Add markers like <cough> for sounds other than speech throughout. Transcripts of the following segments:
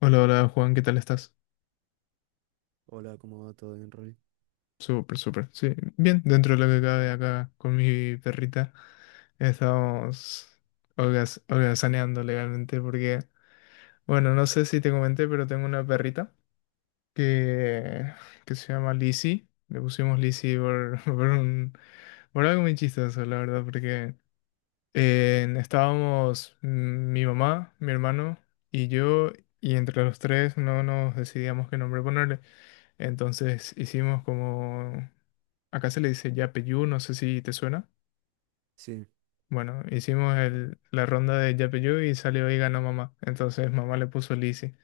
Hola, hola Juan, ¿qué tal estás? Hola, ¿cómo va todo bien, Rory? Súper, súper. Sí, bien, dentro de lo que cabe acá con mi perrita, estamos holgazaneando legalmente porque, bueno, no sé si te comenté, pero tengo una perrita que, que se llama Lizzie. Le pusimos Lizzie por, <laughs> por algo muy chistoso, la verdad, porque estábamos mi mamá, mi hermano y yo, y entre los tres no nos decidíamos qué nombre ponerle. Entonces hicimos como, acá se le dice Yapeyú, no sé si te suena. Sí, Bueno, hicimos la ronda de Yapeyú y salió y ganó mamá. Entonces mamá le puso Lizzy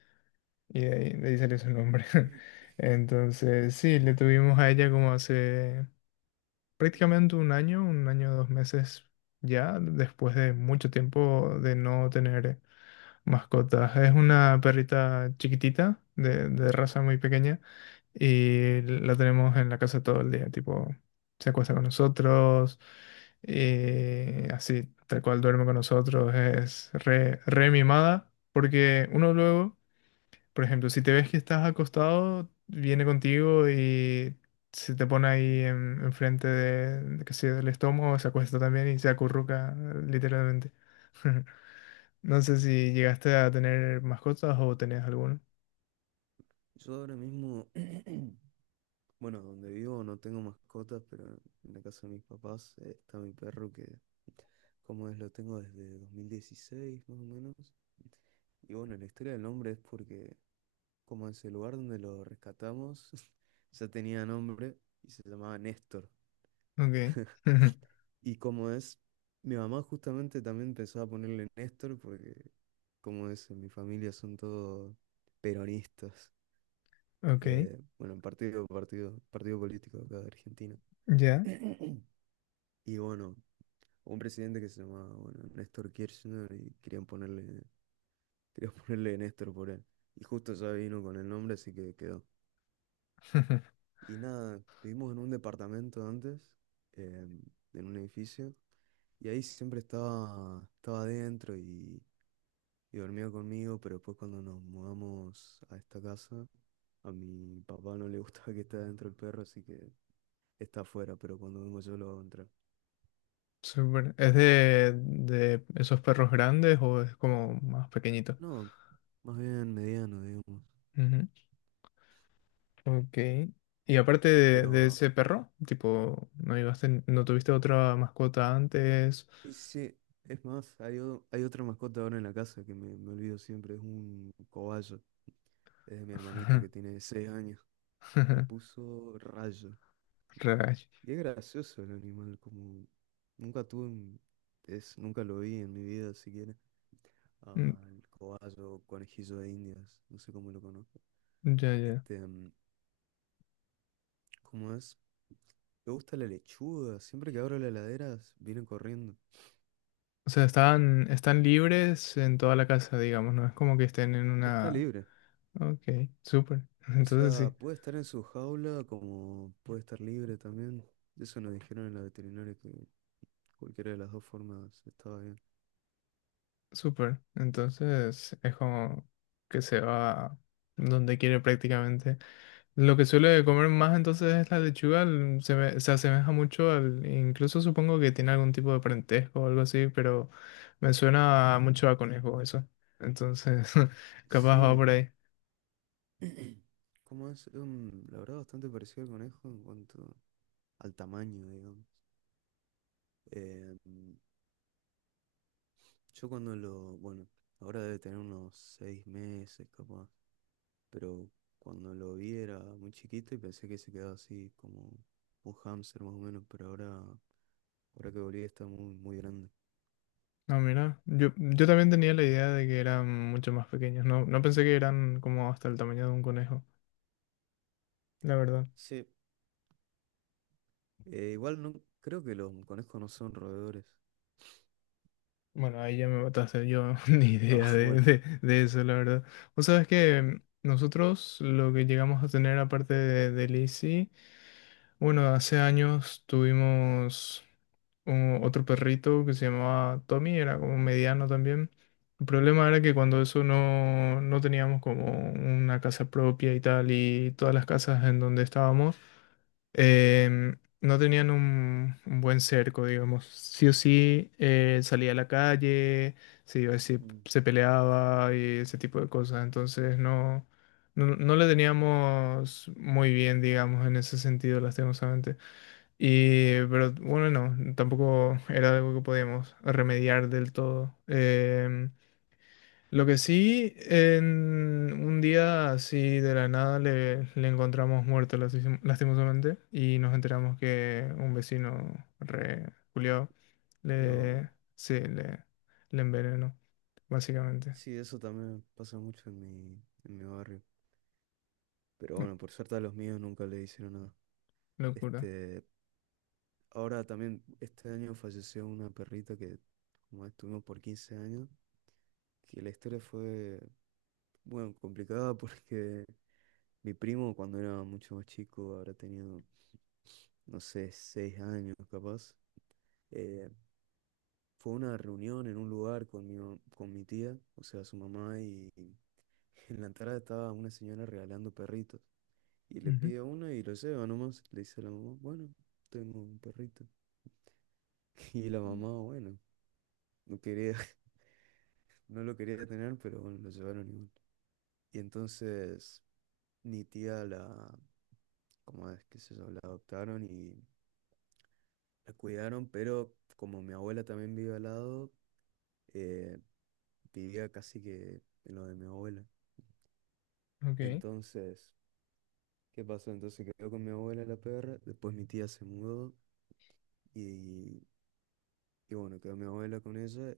y de ahí salió su nombre. <laughs> Entonces sí, eh, le tuvimos a ella como hace prácticamente un año, 2 meses ya, después de mucho tiempo de no tener mascotas. Es una perrita chiquitita, de raza muy pequeña. Y la tenemos en la casa todo el día, tipo, se acuesta con nosotros, así, tal cual duerme con nosotros, es re, re mimada, porque uno luego, por ejemplo, si te ves que estás acostado, viene contigo y se te pone ahí mm, enfrente de que sea del estómago, se acuesta también y se acurruca, literalmente. <laughs> No sé si llegaste a tener mascotas o tenés alguno. yo ahora mismo, <clears throat> bueno, donde vivo no tengo mascotas, pero en la casa de mis papás está mi perro que, como es, lo tengo desde 2016 más o menos. Y bueno, la historia del nombre es porque, como es el lugar donde lo rescatamos, <laughs> ya tenía nombre y se llamaba Néstor. Ok. <laughs> Y como es, mi mamá justamente también empezó a ponerle Néstor porque, como es, en mi familia son todos peronistas. Ok. Bueno, partido político acá de Argentina. <coughs> Ya. <clears throat> Y bueno, un presidente que se llamaba, bueno, Néstor Kirchner y querían <laughs> ponerle Néstor por él. Y justo ya vino con el nombre, así que quedó. <laughs> Y nada, vivimos en un departamento antes, eh, en un edificio, y ahí siempre estaba adentro y dormía conmigo, pero después cuando nos mudamos a esta casa, a mi papá no le gustaba que esté adentro el perro, así que está afuera, pero cuando vengo yo lo hago entrar. Súper. ¿Es de esos perros grandes o es como más pequeñito? No, más bien mediano, digamos. Ujú. Ok. Y aparte de Pero ese perro, tipo, no tuviste otra mascota antes? sí, sí, es más, hay otra mascota ahora en la casa que me olvido siempre, es un cobayo. Es de mi hermanito <laughs> que tiene 6 años. Le puso Rayo. Rayos. Y es gracioso el animal, como nunca tuve un- es, nunca lo vi en mi vida siquiera. Mm, Al cobayo, conejillo de Indias, no sé cómo lo conozco. ya, ya. Este, ¿cómo es? Me gusta la lechuga. Siempre que abro la heladera vienen corriendo. O sea, están libres en toda la casa, digamos, no es como que estén en Está una... libre. Ok, súper. <laughs> O Entonces sea, sí, puede estar en su jaula como puede estar libre también. Eso nos dijeron en la veterinaria que cualquiera de las dos formas estaba bien. súper. Entonces es como que se va donde quiere prácticamente. Lo que suele comer más entonces es la lechuga, se asemeja mucho al, incluso supongo que tiene algún tipo de parentesco o algo así, pero me suena mucho a conejo eso. Entonces, <laughs> capaz va Sí, por ahí. <clears throat> como es, la verdad bastante parecido al conejo en cuanto al tamaño, digamos. Eh, yo cuando lo, bueno, ahora debe tener unos 6 meses capaz, pero cuando lo vi era muy chiquito y pensé que se quedaba así como un hámster más o menos, pero ahora que volví está muy, muy grande. No, mira, yo, también tenía la idea de que eran mucho más pequeños, no pensé que eran como hasta el tamaño de un conejo, la verdad. Sí, igual no creo que los conejos no son roedores. Bueno, ahí ya me mataste yo <laughs> ni Ah, idea <laughs> de, bueno. de, de eso, la verdad. Vos sabés que nosotros lo que llegamos a tener aparte de Lizzie. Bueno, hace años tuvimos otro perrito que se llamaba Tommy, era como mediano también. El problema era que cuando eso no teníamos como una casa propia y tal, y todas las casas en donde estábamos, no tenían un buen cerco, digamos. Sí o sí, salía a la calle, se iba, se, Mm. se peleaba y ese tipo de cosas. Entonces no le teníamos muy bien, digamos, en ese sentido, lastimosamente. Y, pero bueno, no, tampoco era algo que podíamos remediar del todo. Lo que sí, en un día así de la nada le encontramos muerto lastimosamente y nos enteramos que un vecino re culiao No. le, sí, le envenenó, básicamente. Sí, eso también pasa mucho en en mi barrio. Pero No, bueno, por suerte a los míos nunca le hicieron nada. locura. Este, ahora también, este año falleció una perrita que como estuvimos por 15 años, que la historia fue, bueno, complicada <laughs> porque mi primo cuando era mucho más chico, habrá tenido, no sé, 6 años capaz. eh, Fue una reunión en un lugar con con mi tía, o sea, su mamá, y <laughs> en la entrada estaba una señora regalando perritos. Y le Ujú. pido uno y lo lleva nomás. Le dice a la mamá, bueno, tengo un perrito. <laughs> Y la mamá, bueno, no quería, <laughs> no lo quería tener, pero bueno, lo llevaron igual. Y entonces mi tía la, como es que se llama? La adoptaron y la cuidaron, pero como mi abuela también vive al lado, eh, vivía casi que en lo de mi abuela. Ok. Entonces, ¿qué pasó? Entonces quedó con mi abuela la perra, después mi tía se mudó y, y bueno, quedó mi abuela con ella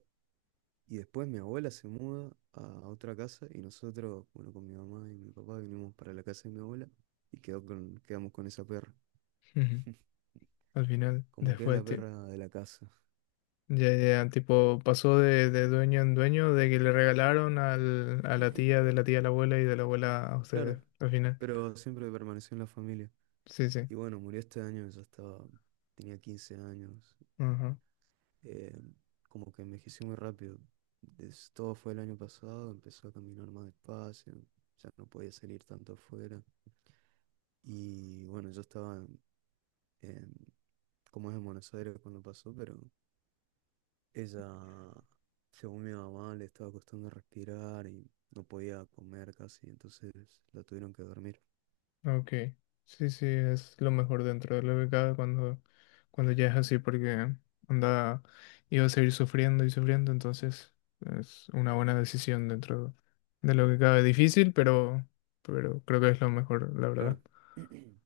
y después mi abuela se muda a otra casa y nosotros, bueno, con mi mamá y mi papá vinimos para la casa de mi abuela y quedamos con esa perra, Ujú. <laughs> Al final, como que es después, la perra de la casa. ya, ya, tipo, pasó de dueño en dueño, de que le regalaron a la tía, <laughs> de la tía a la abuela y de la abuela a Claro, ustedes, al final. pero siempre permaneció en la familia. Sí, sí. Y bueno, murió este año, ya estaba, tenía 15 años, Ajá. eh, como que envejecí muy rápido. Todo fue el año pasado, empezó a caminar más despacio, ya no podía salir tanto afuera. Y bueno, yo estaba en- como es en Buenos Aires cuando pasó, pero ella, según mi mamá, le estaba costando respirar y no podía comer casi, entonces la tuvieron que dormir. Ok. Sí, sí, es lo mejor dentro de lo que cabe cuando, ya es así, porque anda, iba a seguir sufriendo y sufriendo, entonces es una buena decisión dentro de lo que cabe. Difícil, pero creo que es lo mejor, la Claro. verdad. <clears throat>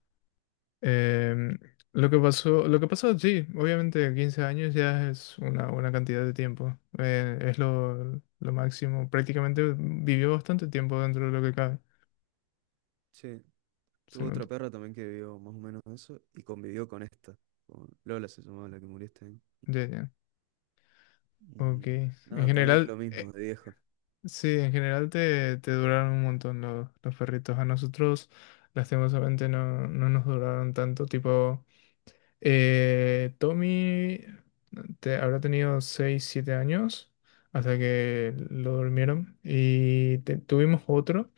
Em, lo que pasó sí, obviamente 15 años ya es una buena cantidad de tiempo. Es lo máximo. Prácticamente vivió bastante tiempo dentro de lo que cabe. Sí, Se tuve otra nota. perra también que vivió más o menos eso y convivió con esta. Con Lola se llamaba la que murió este año. Ya, ya. Ok. Y En no, también lo general, mismo de viejo. sí, en general te duraron un montón los perritos. A nosotros, lastimosamente, no nos duraron tanto. Tipo. Tommy habrá tenido 6 7 años hasta que lo durmieron y tuvimos otro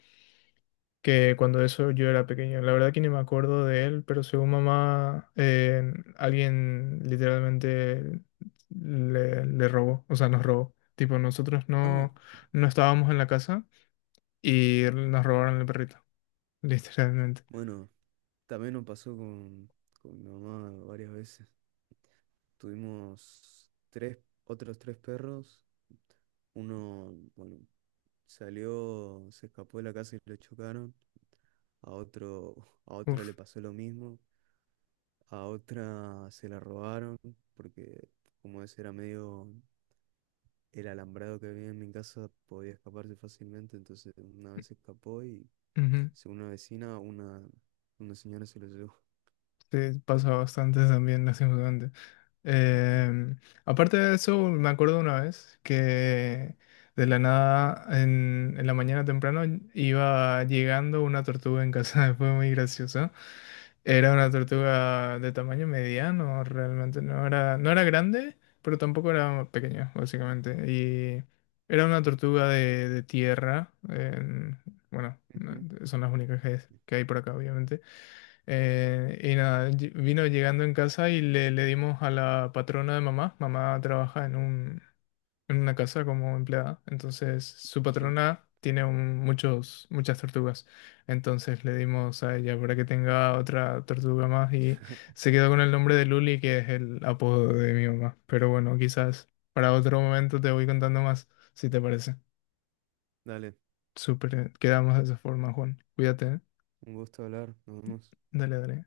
que cuando eso yo era pequeño. La verdad que ni me acuerdo de él, pero según mamá, alguien literalmente le robó, o sea, nos robó. Tipo, nosotros Ah, no estábamos en la casa y nos robaron el perrito, <laughs> literalmente. bueno, también nos pasó con mi mamá varias veces. Tuvimos otros tres perros. Uno, bueno, salió, se escapó de la casa y lo chocaron. A otro, <laughs> a otra le Uf, pasó lo mismo. A otra se la robaron porque como ese era medio el alambrado que había en mi casa podía escaparse fácilmente, entonces una vez se escapó y ujú. según una vecina, una señora se lo llevó. Sí, pasa bastante también, lastimosamente. Em, Aparte de eso, me acuerdo una vez que de la nada en la mañana temprano iba llegando una tortuga en casa, <laughs> fue muy gracioso. Era una tortuga de tamaño mediano, realmente no era grande, pero tampoco era pequeña, básicamente. Y era una tortuga de tierra, bueno, Ujú, son las únicas que hay por acá, obviamente. Y nada, vino llegando en casa y le dimos a la patrona de mamá. Mamá trabaja en un, en una casa como empleada. Entonces, su sí, patrona tiene muchas tortugas. Entonces le dimos a ella para que tenga otra tortuga más y se quedó con el nombre de Luli, que es el apodo de mi mamá. Pero bueno, quizás para otro momento te voy contando más, si te parece. dale, Súper, quedamos de esa forma, Juan. Cuídate, ¿eh? un gusto hablar, nos vemos. Dale, dale.